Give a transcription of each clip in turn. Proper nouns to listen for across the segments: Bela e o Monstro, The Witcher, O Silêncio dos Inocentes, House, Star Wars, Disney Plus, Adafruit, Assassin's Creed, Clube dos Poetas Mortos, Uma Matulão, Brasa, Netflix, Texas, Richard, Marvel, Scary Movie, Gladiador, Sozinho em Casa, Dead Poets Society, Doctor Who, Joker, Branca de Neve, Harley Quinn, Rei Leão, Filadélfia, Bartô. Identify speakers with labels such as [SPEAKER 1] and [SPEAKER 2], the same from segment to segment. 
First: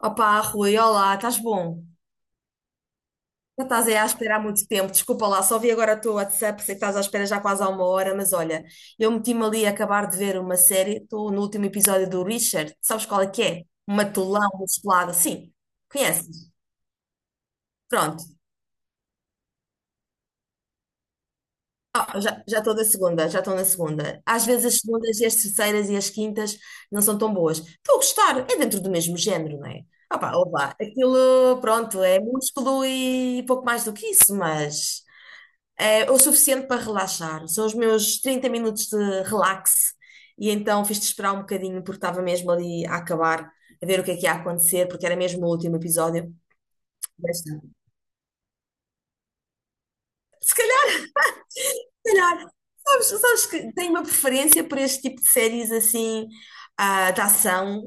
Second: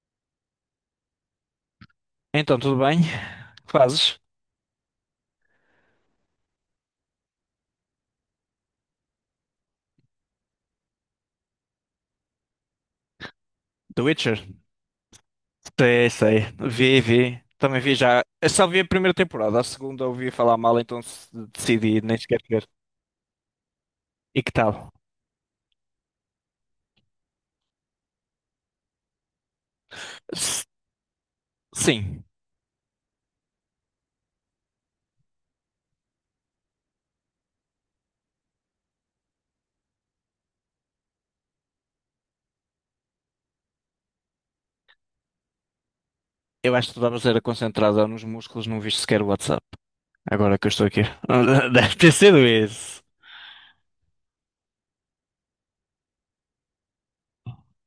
[SPEAKER 1] Opa, Rui, olá, estás bom?
[SPEAKER 2] Então, tudo bem?
[SPEAKER 1] Já
[SPEAKER 2] O que
[SPEAKER 1] estás aí à
[SPEAKER 2] fazes?
[SPEAKER 1] espera há muito tempo, desculpa lá, só vi agora o teu WhatsApp, sei que estás à espera já quase há uma hora, mas olha, eu meti-me ali a acabar de ver uma série, estou no último episódio do Richard, sabes qual é que é?
[SPEAKER 2] The
[SPEAKER 1] Uma
[SPEAKER 2] Witcher?
[SPEAKER 1] Matulão, uma Musculado, sim,
[SPEAKER 2] Sei, sei.
[SPEAKER 1] conheces?
[SPEAKER 2] Vi, vi. Também vi já.
[SPEAKER 1] Pronto,
[SPEAKER 2] Eu só vi a primeira temporada, a segunda ouvi falar mal, então decidi nem
[SPEAKER 1] ah,
[SPEAKER 2] sequer
[SPEAKER 1] já já
[SPEAKER 2] ver.
[SPEAKER 1] estou na segunda, já estou na segunda.
[SPEAKER 2] E
[SPEAKER 1] Às
[SPEAKER 2] que
[SPEAKER 1] vezes
[SPEAKER 2] tal?
[SPEAKER 1] as segundas e as terceiras e as quintas não são tão boas. Estou a gostar, é dentro do mesmo género, não é? Ah pá, ó
[SPEAKER 2] S-
[SPEAKER 1] lá, aquilo, pronto, é
[SPEAKER 2] sim.
[SPEAKER 1] músculo e pouco mais do que isso, mas é o suficiente para relaxar. São os meus 30 minutos de relax e então fiz-te esperar um bocadinho porque estava mesmo ali a acabar, a ver o que é que ia acontecer, porque era mesmo o último episódio.
[SPEAKER 2] Eu acho que tu estavas era
[SPEAKER 1] Mas,
[SPEAKER 2] concentrada nos músculos, não viste sequer o WhatsApp.
[SPEAKER 1] se
[SPEAKER 2] Agora que eu estou
[SPEAKER 1] calhar
[SPEAKER 2] aqui. Deve ter
[SPEAKER 1] Se
[SPEAKER 2] sido
[SPEAKER 1] calhar,
[SPEAKER 2] isso.
[SPEAKER 1] sabes que tenho uma preferência por este tipo de séries assim, ah, de ação,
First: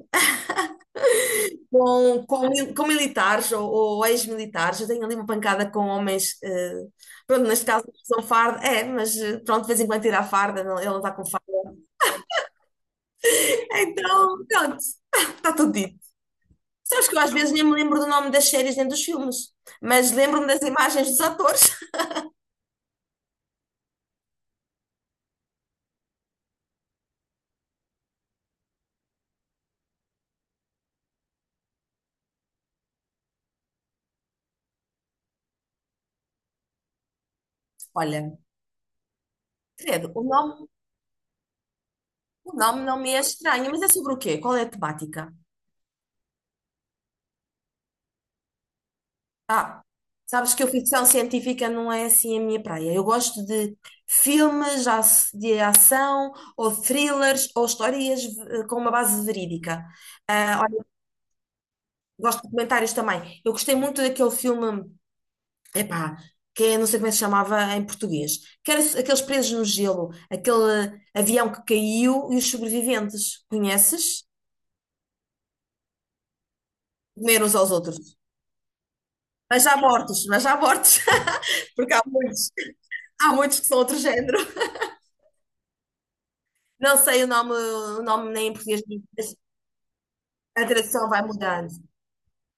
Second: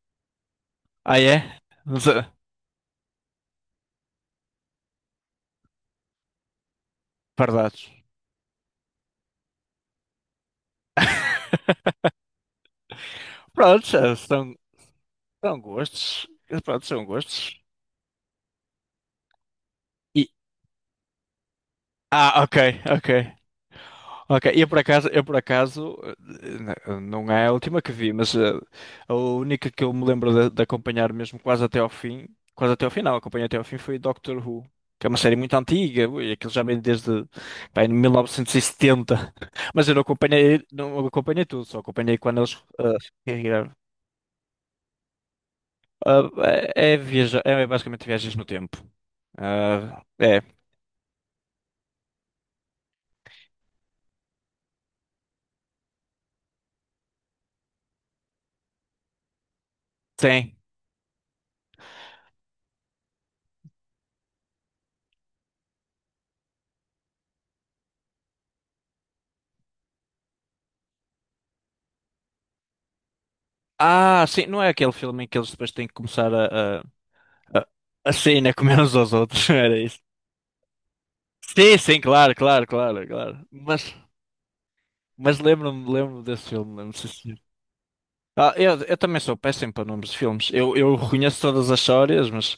[SPEAKER 2] Ah, é? Não sei.
[SPEAKER 1] com militares ou ex-militares. Eu tenho ali uma pancada com homens, pronto, neste caso
[SPEAKER 2] Pardados.
[SPEAKER 1] não são farda, é, mas pronto, de vez em quando tira a farda, ele não está com farda.
[SPEAKER 2] Prontos,
[SPEAKER 1] Então,
[SPEAKER 2] são,
[SPEAKER 1] pronto, está
[SPEAKER 2] são
[SPEAKER 1] tudo dito.
[SPEAKER 2] gostos. Prontos, são
[SPEAKER 1] Sabes que eu às
[SPEAKER 2] gostos.
[SPEAKER 1] vezes nem me lembro do nome das séries nem dos filmes, mas lembro-me das imagens dos atores.
[SPEAKER 2] Ah, ok, ok. Ok, eu por acaso, não é a última que vi, mas a única que eu me lembro de acompanhar mesmo quase até ao fim, quase até ao final, acompanhei até ao fim foi Doctor Who, que é uma série muito antiga, ui, aquilo já vem desde, pá, em
[SPEAKER 1] Olha,
[SPEAKER 2] 1970. Mas eu não
[SPEAKER 1] credo, o
[SPEAKER 2] acompanhei,
[SPEAKER 1] nome,
[SPEAKER 2] não acompanhei tudo, só acompanhei quando
[SPEAKER 1] o
[SPEAKER 2] eles
[SPEAKER 1] nome não me é estranho,
[SPEAKER 2] regravaram.
[SPEAKER 1] mas é sobre o quê? Qual é a temática?
[SPEAKER 2] Ah, é, é basicamente viagens no tempo.
[SPEAKER 1] Ah,
[SPEAKER 2] Ah, é,
[SPEAKER 1] sabes que a ficção científica não é assim a minha praia. Eu gosto de filmes de ação, ou thrillers, ou histórias com uma base verídica.
[SPEAKER 2] tem.
[SPEAKER 1] Ah, olha, gosto de comentários também. Eu gostei muito daquele filme, epá, que é, não sei como é que se chamava em português, que era aqueles presos no gelo, aquele avião que caiu e os sobreviventes.
[SPEAKER 2] Ah,
[SPEAKER 1] Conheces?
[SPEAKER 2] sim, não é aquele filme em que eles depois têm que começar a...
[SPEAKER 1] Comeram uns
[SPEAKER 2] Ah,
[SPEAKER 1] aos outros.
[SPEAKER 2] assim, né? Comendo uns aos outros, era isso.
[SPEAKER 1] Mas já mortos,
[SPEAKER 2] Sim,
[SPEAKER 1] porque
[SPEAKER 2] sim,
[SPEAKER 1] há
[SPEAKER 2] claro,
[SPEAKER 1] muitos,
[SPEAKER 2] claro, claro,
[SPEAKER 1] há
[SPEAKER 2] claro.
[SPEAKER 1] muitos que são
[SPEAKER 2] Mas,
[SPEAKER 1] outro género.
[SPEAKER 2] mas lembro-me desse filme, lembro-me,
[SPEAKER 1] Não
[SPEAKER 2] sim,
[SPEAKER 1] sei
[SPEAKER 2] senhor.
[SPEAKER 1] o nome nem
[SPEAKER 2] Ah,
[SPEAKER 1] em
[SPEAKER 2] eu,
[SPEAKER 1] português,
[SPEAKER 2] eu também
[SPEAKER 1] mas
[SPEAKER 2] sou péssimo para nomes de filmes.
[SPEAKER 1] a
[SPEAKER 2] Eu
[SPEAKER 1] tradução vai
[SPEAKER 2] reconheço todas
[SPEAKER 1] mudando.
[SPEAKER 2] as histórias, mas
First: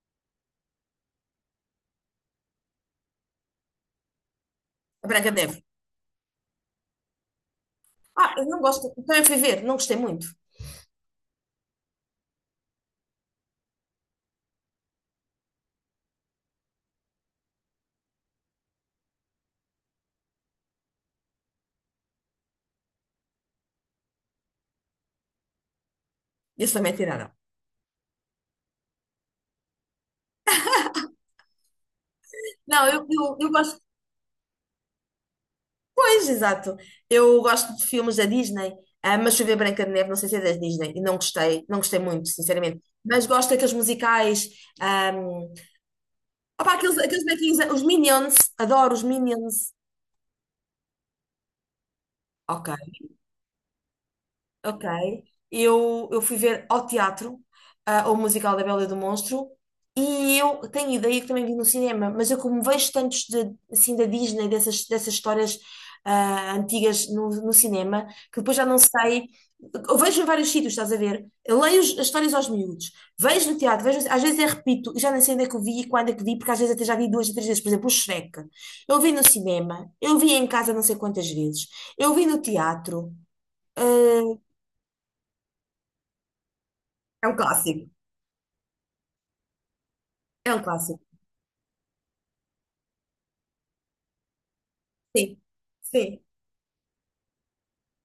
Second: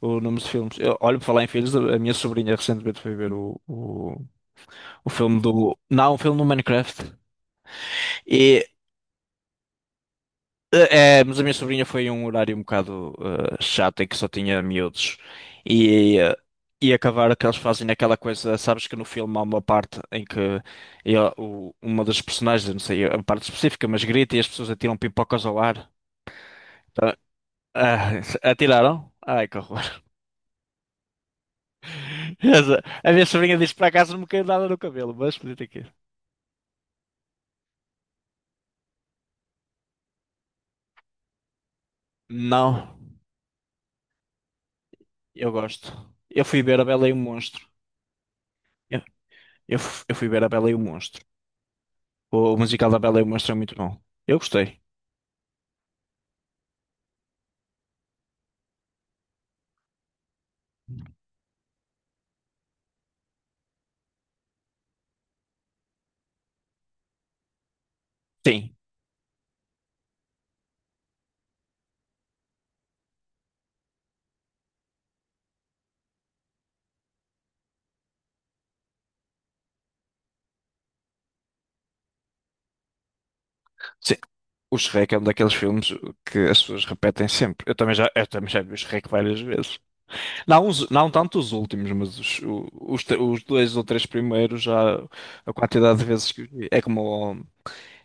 [SPEAKER 2] o nome de filmes. Eu, olho para falar em filhos, a minha sobrinha recentemente foi ver
[SPEAKER 1] A
[SPEAKER 2] o
[SPEAKER 1] Branca de
[SPEAKER 2] filme
[SPEAKER 1] Neve.
[SPEAKER 2] do. Não, o filme do Minecraft.
[SPEAKER 1] Ah, eu não
[SPEAKER 2] E
[SPEAKER 1] gosto. Também fui ver, não gostei muito.
[SPEAKER 2] É, mas a minha sobrinha foi um horário um bocado chato em que só tinha miúdos e, e acabar que eles fazem aquela coisa, sabes que no filme há uma parte em que uma das personagens, eu não sei a parte específica, mas grita e as pessoas atiram pipocas ao ar.
[SPEAKER 1] Isso sou
[SPEAKER 2] Tá?
[SPEAKER 1] mentira, não.
[SPEAKER 2] Ah, atiraram? Ai, que horror.
[SPEAKER 1] Não, eu,
[SPEAKER 2] A minha
[SPEAKER 1] eu, eu
[SPEAKER 2] sobrinha disse que
[SPEAKER 1] gosto.
[SPEAKER 2] para casa não me caiu nada no cabelo, mas podia ter caído.
[SPEAKER 1] Pois, exato. Eu gosto de filmes da Disney, ah, mas fui ver Branca de Neve, não sei se é da Disney, e não gostei, não gostei muito, sinceramente.
[SPEAKER 2] Não,
[SPEAKER 1] Mas gosto daqueles musicais. Ah,
[SPEAKER 2] eu gosto. Eu fui ver a
[SPEAKER 1] aqueles,
[SPEAKER 2] Bela e o
[SPEAKER 1] aqueles bonequinhos,
[SPEAKER 2] Monstro.
[SPEAKER 1] os Minions, adoro
[SPEAKER 2] Eu,
[SPEAKER 1] os Minions.
[SPEAKER 2] eu fui ver a Bela e o Monstro. O
[SPEAKER 1] Ok.
[SPEAKER 2] musical da Bela e o Monstro é muito bom. Eu gostei.
[SPEAKER 1] Ok. Eu fui ver ao teatro, ah, o musical da Bela e do Monstro, e eu tenho ideia que também vi no cinema, mas eu como vejo tantos de, assim, da Disney, dessas histórias ah, antigas no cinema, que depois já
[SPEAKER 2] Sim.
[SPEAKER 1] não sei. Eu vejo em vários sítios, estás a ver? Eu leio as histórias aos miúdos, vejo no teatro, vejo, às vezes eu repito, e já nem sei onde é que eu vi e quando é que vi, porque às vezes até já vi duas ou três vezes. Por exemplo, o Shrek. Eu vi no cinema, eu vi em casa não sei quantas vezes, eu vi no teatro.
[SPEAKER 2] Sim.
[SPEAKER 1] Ah,
[SPEAKER 2] O Shrek é um daqueles filmes que as pessoas repetem
[SPEAKER 1] é um
[SPEAKER 2] sempre. Eu
[SPEAKER 1] clássico.
[SPEAKER 2] também já, eu também já vi o Shrek várias vezes.
[SPEAKER 1] É um
[SPEAKER 2] Não,
[SPEAKER 1] clássico.
[SPEAKER 2] não tanto os últimos, mas os dois ou três primeiros já
[SPEAKER 1] Sim.
[SPEAKER 2] a quantidade de
[SPEAKER 1] Sim.
[SPEAKER 2] vezes que vi.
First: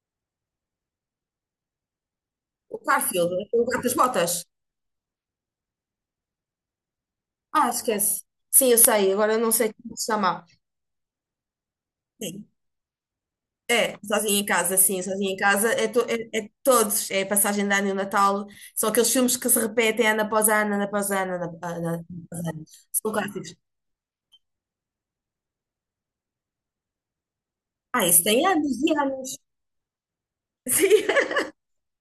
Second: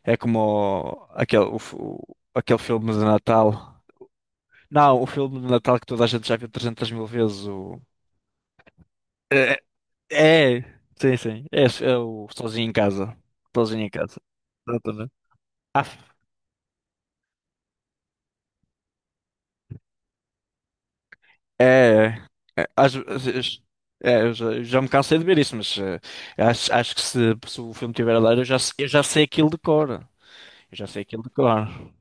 [SPEAKER 2] É como aquele, aquele
[SPEAKER 1] O
[SPEAKER 2] filme de
[SPEAKER 1] Garfield, o
[SPEAKER 2] Natal.
[SPEAKER 1] gato das botas.
[SPEAKER 2] Não, o filme de Natal que toda a gente já viu 300 mil vezes.
[SPEAKER 1] Ah,
[SPEAKER 2] O...
[SPEAKER 1] esquece. Sim, eu sei. Agora eu não
[SPEAKER 2] É,
[SPEAKER 1] sei como se chama.
[SPEAKER 2] é, sim, sim. É o
[SPEAKER 1] Sim.
[SPEAKER 2] Sozinho em Casa. Sozinho em
[SPEAKER 1] É,
[SPEAKER 2] Casa.
[SPEAKER 1] sozinho em casa, sim,
[SPEAKER 2] Exatamente.
[SPEAKER 1] sozinho em casa.
[SPEAKER 2] Ah,
[SPEAKER 1] É, é todos. É a passagem de ano e o Natal. São aqueles filmes que se repetem ano após ano, ano após ano, ano
[SPEAKER 2] é,
[SPEAKER 1] após ano. Ano após
[SPEAKER 2] é,
[SPEAKER 1] ano.
[SPEAKER 2] é, às
[SPEAKER 1] São clássicos.
[SPEAKER 2] vezes- é, eu já me cansei de ver isso, mas acho que se o filme
[SPEAKER 1] Ah,
[SPEAKER 2] tiver a
[SPEAKER 1] isso
[SPEAKER 2] dar, eu
[SPEAKER 1] tem
[SPEAKER 2] já, se-
[SPEAKER 1] anos
[SPEAKER 2] eu
[SPEAKER 1] e
[SPEAKER 2] já sei
[SPEAKER 1] anos.
[SPEAKER 2] aquilo de cor. Eu já sei aquilo de cor.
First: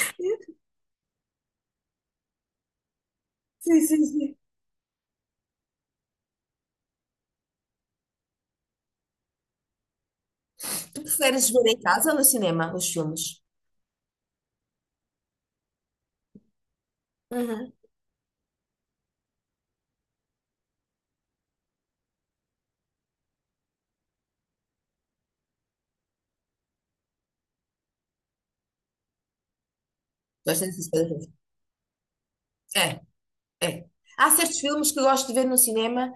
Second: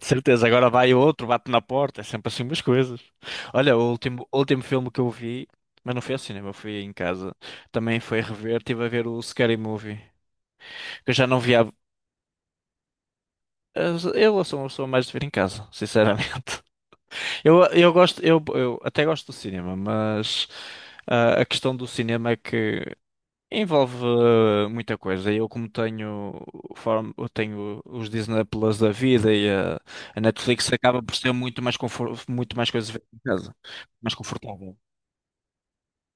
[SPEAKER 2] De certeza, agora vai outro, bate na porta, é sempre assim umas coisas. Olha,
[SPEAKER 1] Sim,
[SPEAKER 2] o
[SPEAKER 1] sim, sim,
[SPEAKER 2] último, o
[SPEAKER 1] sim.
[SPEAKER 2] último filme que eu vi, mas não foi ao cinema, fui em casa. Também foi rever, estive a ver o Scary Movie,
[SPEAKER 1] Tu
[SPEAKER 2] que eu já não
[SPEAKER 1] preferes
[SPEAKER 2] via.
[SPEAKER 1] ver em casa ou no cinema os filmes?
[SPEAKER 2] Eu sou uma pessoa mais de ver em casa, sinceramente. Eu,
[SPEAKER 1] Uhum.
[SPEAKER 2] eu gosto, eu, eu até gosto do cinema, mas a questão do cinema é que envolve muita coisa. Eu como tenho eu tenho os Disney Plus da vida e a
[SPEAKER 1] Gostas
[SPEAKER 2] Netflix
[SPEAKER 1] dessas
[SPEAKER 2] acaba por
[SPEAKER 1] coisas?
[SPEAKER 2] ser muito mais muito mais coisas a
[SPEAKER 1] É.
[SPEAKER 2] ver em casa,
[SPEAKER 1] É.
[SPEAKER 2] mais
[SPEAKER 1] Há certos
[SPEAKER 2] confortável.
[SPEAKER 1] filmes que eu gosto de ver no cinema,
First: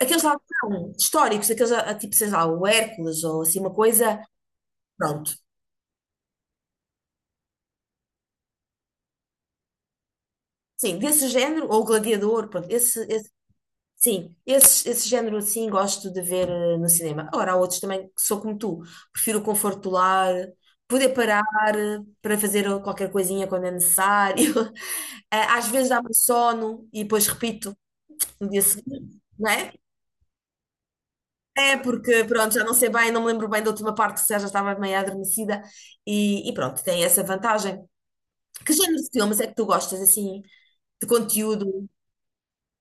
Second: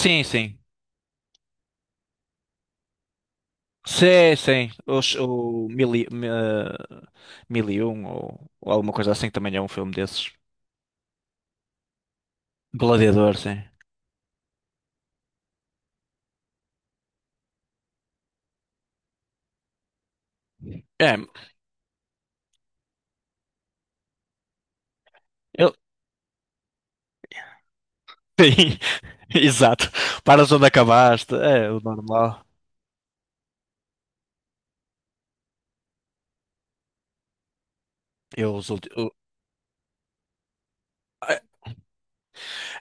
[SPEAKER 1] aqueles lá que
[SPEAKER 2] sim.
[SPEAKER 1] são históricos, aqueles ah, tipo, sei lá, o Hércules ou assim, uma coisa,
[SPEAKER 2] Sim, sim. Os,
[SPEAKER 1] pronto.
[SPEAKER 2] o mil e, mil e um ou alguma coisa assim que também é um filme desses.
[SPEAKER 1] Sim, desse género, ou o Gladiador, pronto,
[SPEAKER 2] Gladiador, sim.
[SPEAKER 1] sim, esse género assim gosto de ver no cinema. Agora, há outros também que sou como tu, prefiro o conforto do lar, poder
[SPEAKER 2] É,
[SPEAKER 1] parar para fazer qualquer coisinha quando é necessário. Ah, às
[SPEAKER 2] eu,
[SPEAKER 1] vezes dá-me sono e depois repito no dia
[SPEAKER 2] sim,
[SPEAKER 1] seguinte, não é?
[SPEAKER 2] exato. Paras onde acabaste, é
[SPEAKER 1] É,
[SPEAKER 2] o
[SPEAKER 1] porque
[SPEAKER 2] normal.
[SPEAKER 1] pronto, já não sei bem, não me lembro bem da última parte, se já estava meio adormecida e pronto, tem essa vantagem.
[SPEAKER 2] Eu, os
[SPEAKER 1] Que
[SPEAKER 2] ulti-
[SPEAKER 1] género
[SPEAKER 2] o-
[SPEAKER 1] de filmes é que tu gostas, assim, de
[SPEAKER 2] eh,
[SPEAKER 1] conteúdo?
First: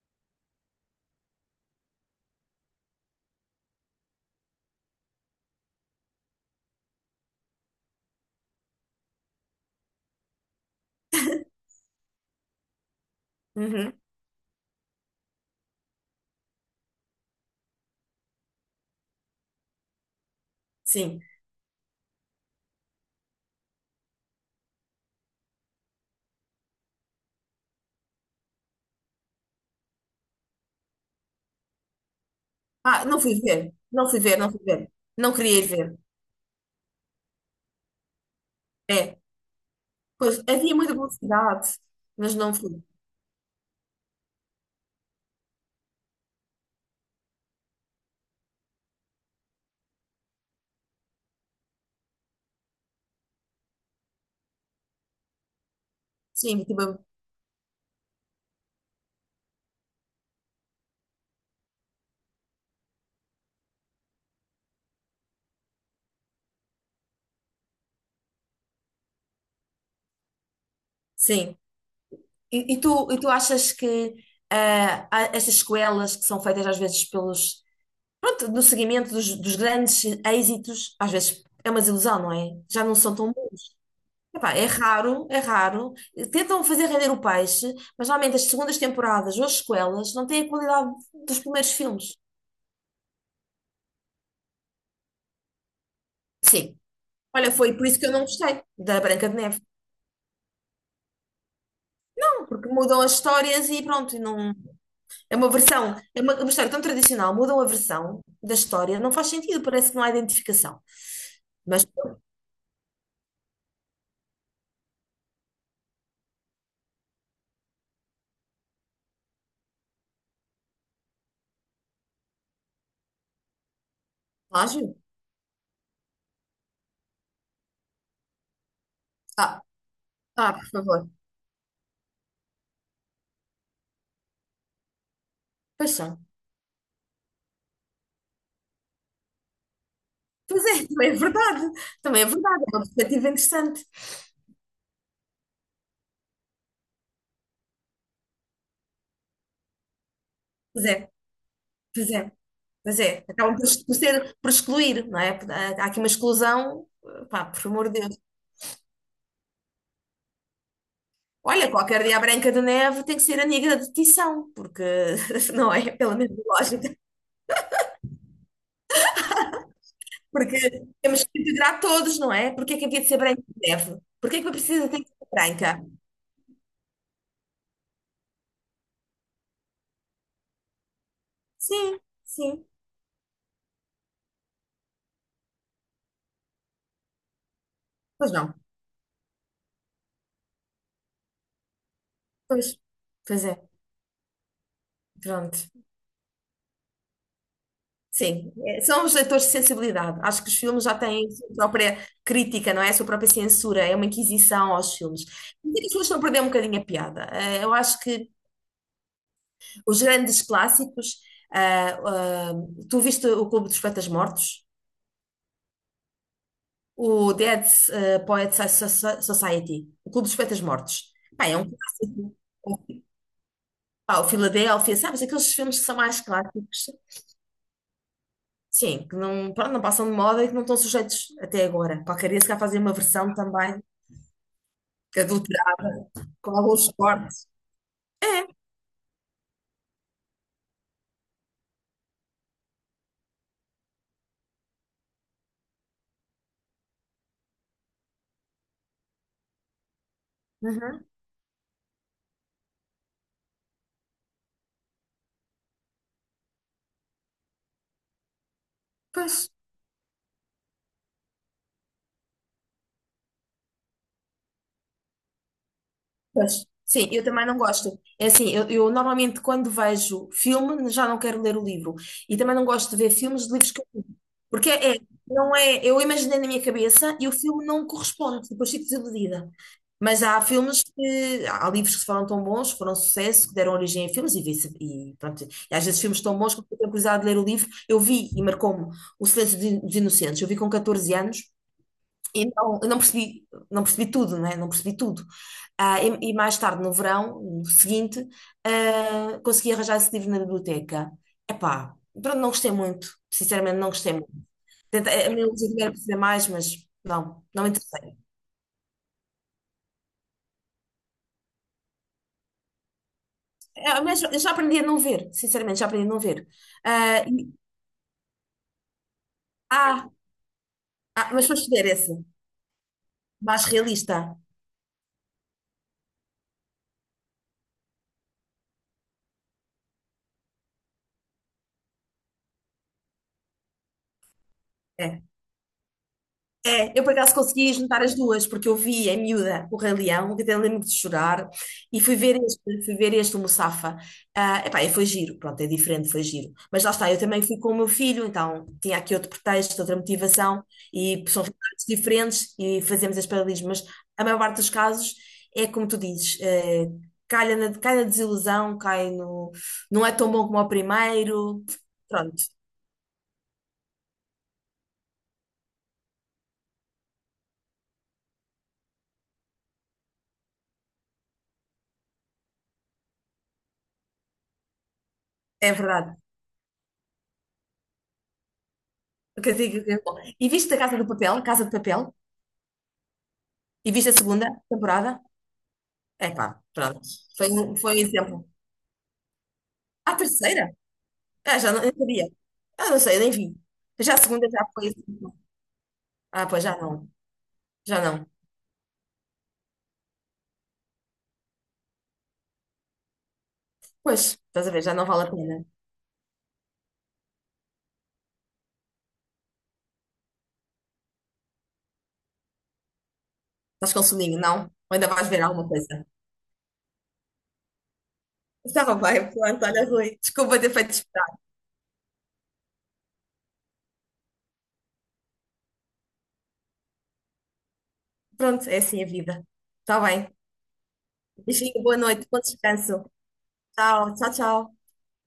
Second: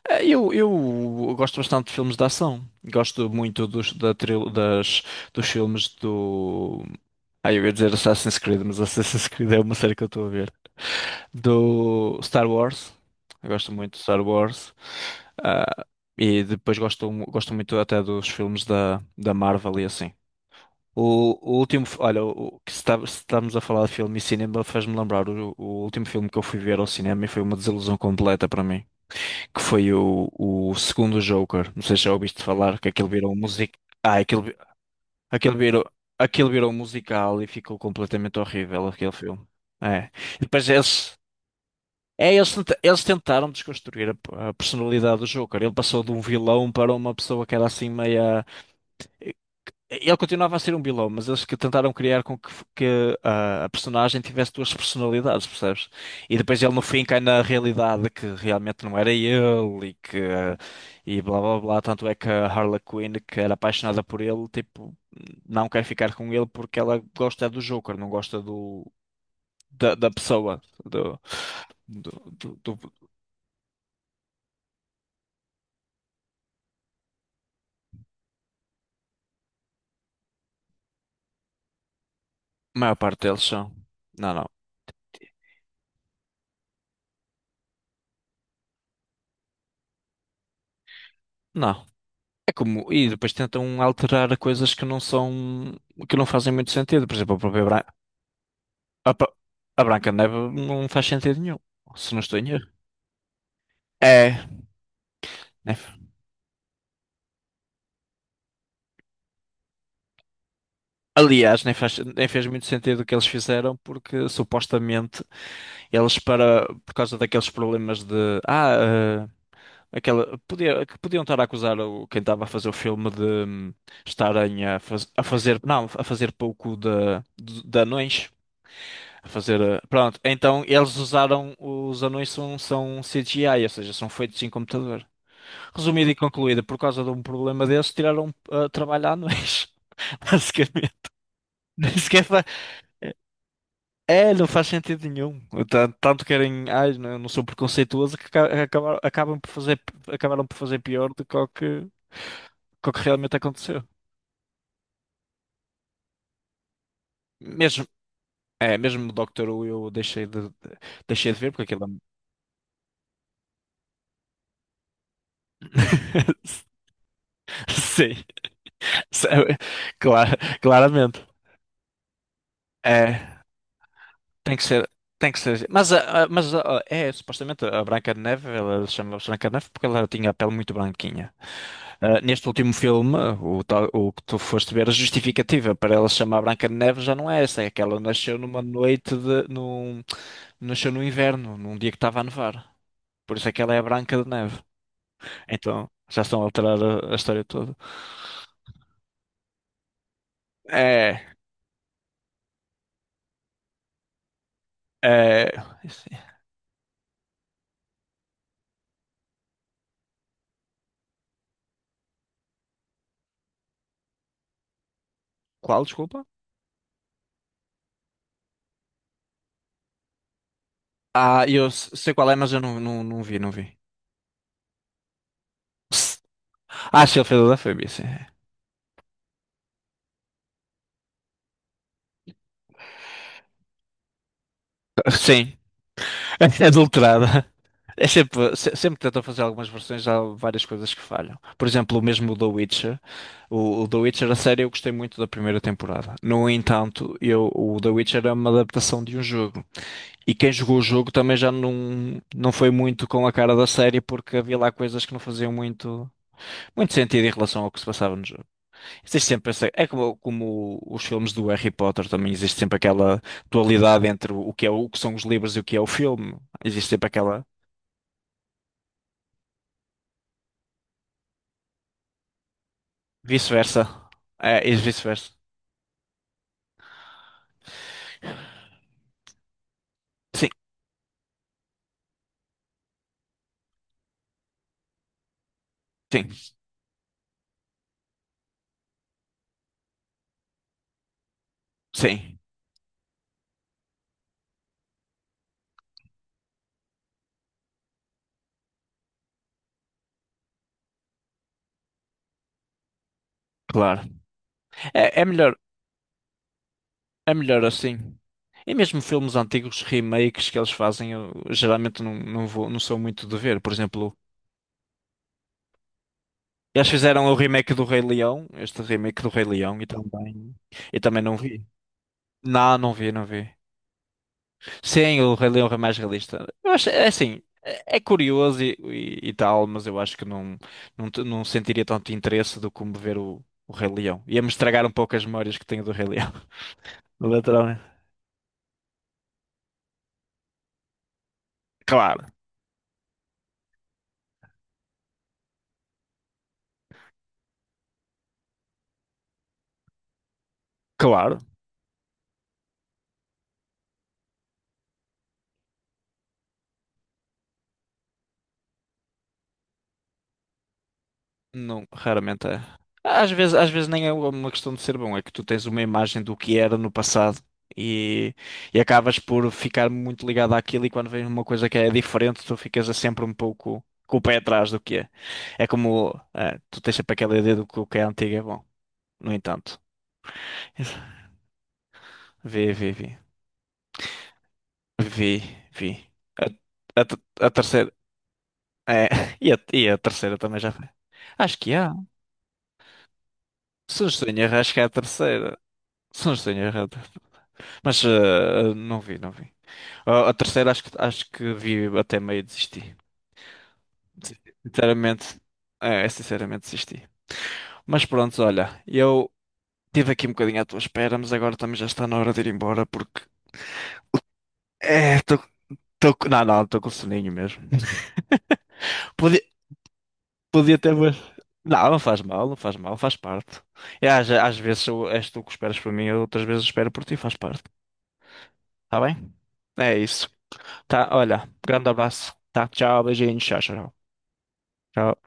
[SPEAKER 2] eh, eu gosto bastante de filmes de ação. Gosto muito dos, da, tril- das, dos filmes do. Ah, eu ia dizer Assassin's Creed, mas Assassin's Creed é uma série que eu estou a ver. Do Star Wars. Eu gosto muito
[SPEAKER 1] Uhum,
[SPEAKER 2] de Star Wars. Ah, e depois gosto muito até dos filmes da Marvel e assim.
[SPEAKER 1] sim.
[SPEAKER 2] Olha, o que se estamos a falar de filme e cinema faz-me lembrar o último filme que eu fui ver ao cinema e foi uma desilusão completa para mim, que foi o segundo Joker. Não sei se já ouviste falar, que
[SPEAKER 1] Ah,
[SPEAKER 2] aquilo
[SPEAKER 1] não
[SPEAKER 2] virou
[SPEAKER 1] fui ver,
[SPEAKER 2] música.
[SPEAKER 1] não
[SPEAKER 2] Ah,
[SPEAKER 1] fui ver,
[SPEAKER 2] aquilo,
[SPEAKER 1] não fui ver. Não
[SPEAKER 2] Aquilo
[SPEAKER 1] queria ir
[SPEAKER 2] virou,
[SPEAKER 1] ver.
[SPEAKER 2] aquilo virou um musical e ficou completamente horrível aquele
[SPEAKER 1] É,
[SPEAKER 2] filme. É.
[SPEAKER 1] pois,
[SPEAKER 2] E depois
[SPEAKER 1] havia muita
[SPEAKER 2] eles,
[SPEAKER 1] publicidade,
[SPEAKER 2] é,
[SPEAKER 1] mas
[SPEAKER 2] eles,
[SPEAKER 1] não
[SPEAKER 2] tenta-
[SPEAKER 1] fui.
[SPEAKER 2] Eles tentaram desconstruir a personalidade do Joker. Ele passou de um vilão para uma pessoa que era assim meia. Ele continuava a ser um vilão, mas eles que tentaram criar com que a personagem tivesse duas personalidades, percebes? E depois
[SPEAKER 1] Sim,
[SPEAKER 2] ele no
[SPEAKER 1] tipo,
[SPEAKER 2] fim cai na realidade que realmente não era ele e que e blá blá blá. Tanto é que a Harley Quinn, que era apaixonada por ele, tipo, não quer ficar com ele porque ela gosta do Joker, não gosta da pessoa,
[SPEAKER 1] sim.
[SPEAKER 2] do, do,
[SPEAKER 1] E, e
[SPEAKER 2] do-
[SPEAKER 1] tu, e tu achas que ah, há essas sequelas que são feitas às vezes pelos, pronto, no seguimento dos grandes êxitos, às vezes é uma desilusão, não é? Já não
[SPEAKER 2] maior
[SPEAKER 1] são
[SPEAKER 2] parte
[SPEAKER 1] tão
[SPEAKER 2] deles são.
[SPEAKER 1] bons.
[SPEAKER 2] Não, não.
[SPEAKER 1] Epá, é raro, é raro. Tentam fazer render o peixe, mas normalmente as segundas temporadas ou as sequelas não têm a qualidade dos primeiros
[SPEAKER 2] Não.
[SPEAKER 1] filmes.
[SPEAKER 2] É como, e depois tentam alterar coisas que não são, que não fazem muito
[SPEAKER 1] Sim.
[SPEAKER 2] sentido. Por exemplo, a
[SPEAKER 1] Olha,
[SPEAKER 2] própria
[SPEAKER 1] foi
[SPEAKER 2] Bran-
[SPEAKER 1] por isso que eu não gostei da
[SPEAKER 2] a,
[SPEAKER 1] Branca
[SPEAKER 2] pa-
[SPEAKER 1] de Neve.
[SPEAKER 2] a Branca de Neve não faz sentido nenhum, se não estou
[SPEAKER 1] Não,
[SPEAKER 2] em erro.
[SPEAKER 1] porque mudam as histórias e pronto, e
[SPEAKER 2] É,
[SPEAKER 1] não. É uma
[SPEAKER 2] né?
[SPEAKER 1] versão, é uma história tão tradicional, mudam a versão da história, não faz sentido, parece que não há identificação.
[SPEAKER 2] Aliás, nem
[SPEAKER 1] Mas,
[SPEAKER 2] faz,
[SPEAKER 1] pronto,
[SPEAKER 2] nem fez muito sentido o que eles fizeram, porque supostamente por causa daqueles problemas de, ah, que podiam estar a acusar quem estava a fazer o filme de, estarem a,
[SPEAKER 1] plágio?
[SPEAKER 2] faz- a fazer, não, a fazer pouco de anões. A fazer.
[SPEAKER 1] Ah,
[SPEAKER 2] Pronto,
[SPEAKER 1] ah,
[SPEAKER 2] então
[SPEAKER 1] por
[SPEAKER 2] eles
[SPEAKER 1] favor.
[SPEAKER 2] usaram. Os anões são CGI, ou seja, são feitos em computador. Resumido e
[SPEAKER 1] Paixão.
[SPEAKER 2] concluído, por causa de um problema desses, tiraram trabalho a anões.
[SPEAKER 1] Pois é,
[SPEAKER 2] Basicamente.
[SPEAKER 1] também é verdade.
[SPEAKER 2] Nem
[SPEAKER 1] Também
[SPEAKER 2] sequer
[SPEAKER 1] é
[SPEAKER 2] fa...
[SPEAKER 1] verdade. É uma perspectiva interessante.
[SPEAKER 2] É, não faz sentido nenhum. Tanto querem. Ai, não, eu não sou preconceituoso que acabam por fazer, acabaram por fazer
[SPEAKER 1] Pois
[SPEAKER 2] pior
[SPEAKER 1] é,
[SPEAKER 2] do
[SPEAKER 1] pois é,
[SPEAKER 2] que o
[SPEAKER 1] pois
[SPEAKER 2] que
[SPEAKER 1] é.
[SPEAKER 2] realmente
[SPEAKER 1] Acabam por,
[SPEAKER 2] aconteceu.
[SPEAKER 1] por ser, por excluir, não é? Há aqui uma exclusão, pá, por
[SPEAKER 2] Mesmo,
[SPEAKER 1] amor de Deus.
[SPEAKER 2] mesmo o Doctor Who eu deixei deixei de ver porque
[SPEAKER 1] Olha,
[SPEAKER 2] aquilo é.
[SPEAKER 1] qualquer dia a Branca de Neve tem que ser a negra de Tição, porque, não é? Pela mesma lógica.
[SPEAKER 2] Sim. Sabe? Claro,
[SPEAKER 1] Porque temos
[SPEAKER 2] claramente.
[SPEAKER 1] que integrar todos, não é? Porque é que havia de ser
[SPEAKER 2] É,
[SPEAKER 1] Branca de Neve? Porque é que a
[SPEAKER 2] tem que ser,
[SPEAKER 1] princesa tem que ser
[SPEAKER 2] tem que ser assim.
[SPEAKER 1] branca?
[SPEAKER 2] Supostamente a Branca de Neve, ela chama se Branca de Neve porque ela tinha a pele muito branquinha.
[SPEAKER 1] Sim,
[SPEAKER 2] Ah, neste
[SPEAKER 1] sim.
[SPEAKER 2] último filme, o que tu foste ver, a justificativa para ela se chamar Branca de Neve já não é essa, é que ela
[SPEAKER 1] Pois
[SPEAKER 2] nasceu
[SPEAKER 1] não.
[SPEAKER 2] numa noite nasceu no inverno, num dia que estava a
[SPEAKER 1] Pois,
[SPEAKER 2] nevar. Por
[SPEAKER 1] pois
[SPEAKER 2] isso é
[SPEAKER 1] é.
[SPEAKER 2] que ela é a Branca de Neve.
[SPEAKER 1] Pronto.
[SPEAKER 2] Então, já estão a alterar a história toda.
[SPEAKER 1] Sim, é, são os leitores de sensibilidade. Acho que os filmes já
[SPEAKER 2] É,
[SPEAKER 1] têm a sua própria crítica, não é? A sua própria censura, é uma inquisição aos filmes.
[SPEAKER 2] é,
[SPEAKER 1] E as pessoas estão a perder um bocadinho a piada. Eu acho que os grandes clássicos, ah, ah, tu viste o Clube dos Poetas Mortos?
[SPEAKER 2] qual, desculpa?
[SPEAKER 1] O Dead Poets Society, o Clube dos Poetas Mortos.
[SPEAKER 2] Ah,
[SPEAKER 1] Pá, é
[SPEAKER 2] eu
[SPEAKER 1] um
[SPEAKER 2] sei qual é,
[SPEAKER 1] clássico.
[SPEAKER 2] mas eu não vi.
[SPEAKER 1] Pá, o Filadélfia, sabes? Aqueles filmes que são mais clássicos.
[SPEAKER 2] Ah, se ele fez Adafruit, sim.
[SPEAKER 1] Sim, que não, pronto, não passam de moda e que não estão sujeitos até agora. Qualquer dia se calhar fazem uma versão também
[SPEAKER 2] Sim,
[SPEAKER 1] adulterado com alguns
[SPEAKER 2] adulterada.
[SPEAKER 1] cortes.
[SPEAKER 2] É
[SPEAKER 1] É.
[SPEAKER 2] sempre, sempre tentam fazer algumas versões, há várias coisas que falham. Por exemplo, o mesmo The Witcher. O The Witcher, a série, eu gostei muito da primeira temporada. No entanto, eu, o The Witcher é uma adaptação de um jogo. E quem jogou o
[SPEAKER 1] Uhum.
[SPEAKER 2] jogo também já não foi muito com a cara da série, porque havia lá coisas que não faziam muito sentido em relação ao que se passava no jogo. Existe sempre
[SPEAKER 1] Pois,
[SPEAKER 2] essa, é como os filmes do Harry Potter também existe sempre aquela dualidade entre o que é o que são os livros e o que é o filme.
[SPEAKER 1] pois.
[SPEAKER 2] Existe sempre
[SPEAKER 1] Sim, eu
[SPEAKER 2] aquela
[SPEAKER 1] também não gosto. É assim, eu normalmente quando vejo filme já não quero ler o livro. E também não gosto de ver filmes de livros que
[SPEAKER 2] vice-versa.
[SPEAKER 1] eu li.
[SPEAKER 2] É,
[SPEAKER 1] Porque
[SPEAKER 2] e
[SPEAKER 1] é,
[SPEAKER 2] vice-versa.
[SPEAKER 1] não é, eu imaginei na minha cabeça e o filme não corresponde, depois fico desiludida. Mas há
[SPEAKER 2] Sim,
[SPEAKER 1] filmes que, há livros que foram tão bons, que foram um sucesso, que deram origem a filmes e vice, e pronto. E às vezes filmes
[SPEAKER 2] sim,
[SPEAKER 1] tão bons que eu tenho curiosidade de ler o livro. Eu vi e marcou-me O Silêncio dos Inocentes. Eu vi com 14 anos.
[SPEAKER 2] sim,
[SPEAKER 1] E não, eu não percebi, não percebi tudo, né? Não percebi tudo. Ah, e mais tarde, no verão, no seguinte, ah, consegui arranjar esse livro na biblioteca. Epá, pronto, não gostei muito. Sinceramente, não
[SPEAKER 2] claro.
[SPEAKER 1] gostei muito.
[SPEAKER 2] É, é
[SPEAKER 1] A minha
[SPEAKER 2] melhor,
[SPEAKER 1] objetivo era perceber mais, mas
[SPEAKER 2] é
[SPEAKER 1] não,
[SPEAKER 2] melhor
[SPEAKER 1] não me
[SPEAKER 2] assim.
[SPEAKER 1] interessei.
[SPEAKER 2] E mesmo filmes antigos, remakes que eles fazem, eu geralmente não vou, não sou muito de ver. Por
[SPEAKER 1] É,
[SPEAKER 2] exemplo,
[SPEAKER 1] mas eu já aprendi a não ver, sinceramente, já aprendi a não ver.
[SPEAKER 2] eles
[SPEAKER 1] Ah,
[SPEAKER 2] fizeram o remake do Rei Leão, este remake do Rei Leão,
[SPEAKER 1] ah,
[SPEAKER 2] e também
[SPEAKER 1] ah,
[SPEAKER 2] não
[SPEAKER 1] mas
[SPEAKER 2] vi.
[SPEAKER 1] foste ver esse,
[SPEAKER 2] Não, não vi.
[SPEAKER 1] mais realista.
[SPEAKER 2] Sim, o Rei Leão é mais realista. Eu acho, é assim, é curioso e tal, mas eu acho que não sentiria tanto interesse do como ver o Rei Leão. Ia-me estragar um pouco
[SPEAKER 1] É.
[SPEAKER 2] as memórias que tenho do Rei Leão.
[SPEAKER 1] É, eu por acaso consegui
[SPEAKER 2] Literalmente.
[SPEAKER 1] juntar as duas, porque eu vi em miúda o Rei Leão, que até lembro de chorar, e fui
[SPEAKER 2] Claro,
[SPEAKER 1] ver este, fui ver este o Mufasa. Ah, epá, e foi giro, pronto, é diferente, foi giro. Mas lá está, eu também fui com o meu filho, então tinha aqui outro pretexto, outra motivação, e
[SPEAKER 2] claro.
[SPEAKER 1] são realidades diferentes e fazemos as paralelas, mas a maior parte dos casos é como tu dizes, calha na, cai na desilusão, cai no. Não é tão bom como o primeiro.
[SPEAKER 2] Não, raramente
[SPEAKER 1] Pronto,
[SPEAKER 2] é. Às vezes nem é uma questão de ser bom, é que tu tens uma imagem do que era no passado e, e acabas por ficar muito ligado àquilo e quando vem uma coisa que é diferente, tu ficas sempre um pouco com o pé atrás do que é. É
[SPEAKER 1] é verdade.
[SPEAKER 2] como, tu tens sempre aquela ideia do que o que é antigo é bom. No
[SPEAKER 1] O que eu digo
[SPEAKER 2] entanto,
[SPEAKER 1] é que é bom. E viste a Casa do Papel? Casa de Papel?
[SPEAKER 2] vi, vi, vi,
[SPEAKER 1] E viste a segunda temporada?
[SPEAKER 2] vi, vi.
[SPEAKER 1] Epá, pronto.
[SPEAKER 2] A
[SPEAKER 1] Foi um,
[SPEAKER 2] terceira,
[SPEAKER 1] foi um exemplo.
[SPEAKER 2] é, e a
[SPEAKER 1] A
[SPEAKER 2] terceira também
[SPEAKER 1] terceira?
[SPEAKER 2] já foi. Acho
[SPEAKER 1] Ah, já
[SPEAKER 2] que
[SPEAKER 1] não,
[SPEAKER 2] há.
[SPEAKER 1] eu sabia. Ah, não sei, nem vi.
[SPEAKER 2] Se não
[SPEAKER 1] Já a
[SPEAKER 2] estou em
[SPEAKER 1] segunda
[SPEAKER 2] erro,
[SPEAKER 1] já
[SPEAKER 2] acho que é
[SPEAKER 1] foi
[SPEAKER 2] a
[SPEAKER 1] assim.
[SPEAKER 2] terceira. Se não
[SPEAKER 1] Ah,
[SPEAKER 2] estou em
[SPEAKER 1] pois já
[SPEAKER 2] erro,
[SPEAKER 1] não. Já
[SPEAKER 2] mas
[SPEAKER 1] não.
[SPEAKER 2] não vi. A terceira acho que vi até meio e desisti.
[SPEAKER 1] Pois,
[SPEAKER 2] Desisti.
[SPEAKER 1] estás a ver, já não vale a
[SPEAKER 2] Sinceramente,
[SPEAKER 1] pena.
[SPEAKER 2] sinceramente desisti. Mas pronto, olha, eu tive aqui um bocadinho à tua espera, mas agora também já está na hora de ir embora porque
[SPEAKER 1] Estás com soninho, não? Ou ainda
[SPEAKER 2] é,
[SPEAKER 1] vais
[SPEAKER 2] tô,
[SPEAKER 1] ver alguma coisa?
[SPEAKER 2] não, não, estou com soninho mesmo.
[SPEAKER 1] Estava bem,
[SPEAKER 2] Podia,
[SPEAKER 1] pronto, olha, Rui. Desculpa ter
[SPEAKER 2] podia
[SPEAKER 1] feito
[SPEAKER 2] ter mais...
[SPEAKER 1] esperar.
[SPEAKER 2] Não, não faz mal, não faz mal, faz parte. E às vezes és tu que esperas por mim, outras vezes eu espero por ti, faz parte.
[SPEAKER 1] Pronto, é
[SPEAKER 2] Tá
[SPEAKER 1] assim a
[SPEAKER 2] bem?
[SPEAKER 1] vida.
[SPEAKER 2] É
[SPEAKER 1] Está bem.
[SPEAKER 2] isso. Tá, olha,
[SPEAKER 1] Beijinho,
[SPEAKER 2] grande
[SPEAKER 1] boa noite,
[SPEAKER 2] abraço.
[SPEAKER 1] bom
[SPEAKER 2] Tá, tchau,
[SPEAKER 1] descanso.
[SPEAKER 2] beijinhos, tchau, tchau,
[SPEAKER 1] Tchau, tchau, tchau.
[SPEAKER 2] tchau.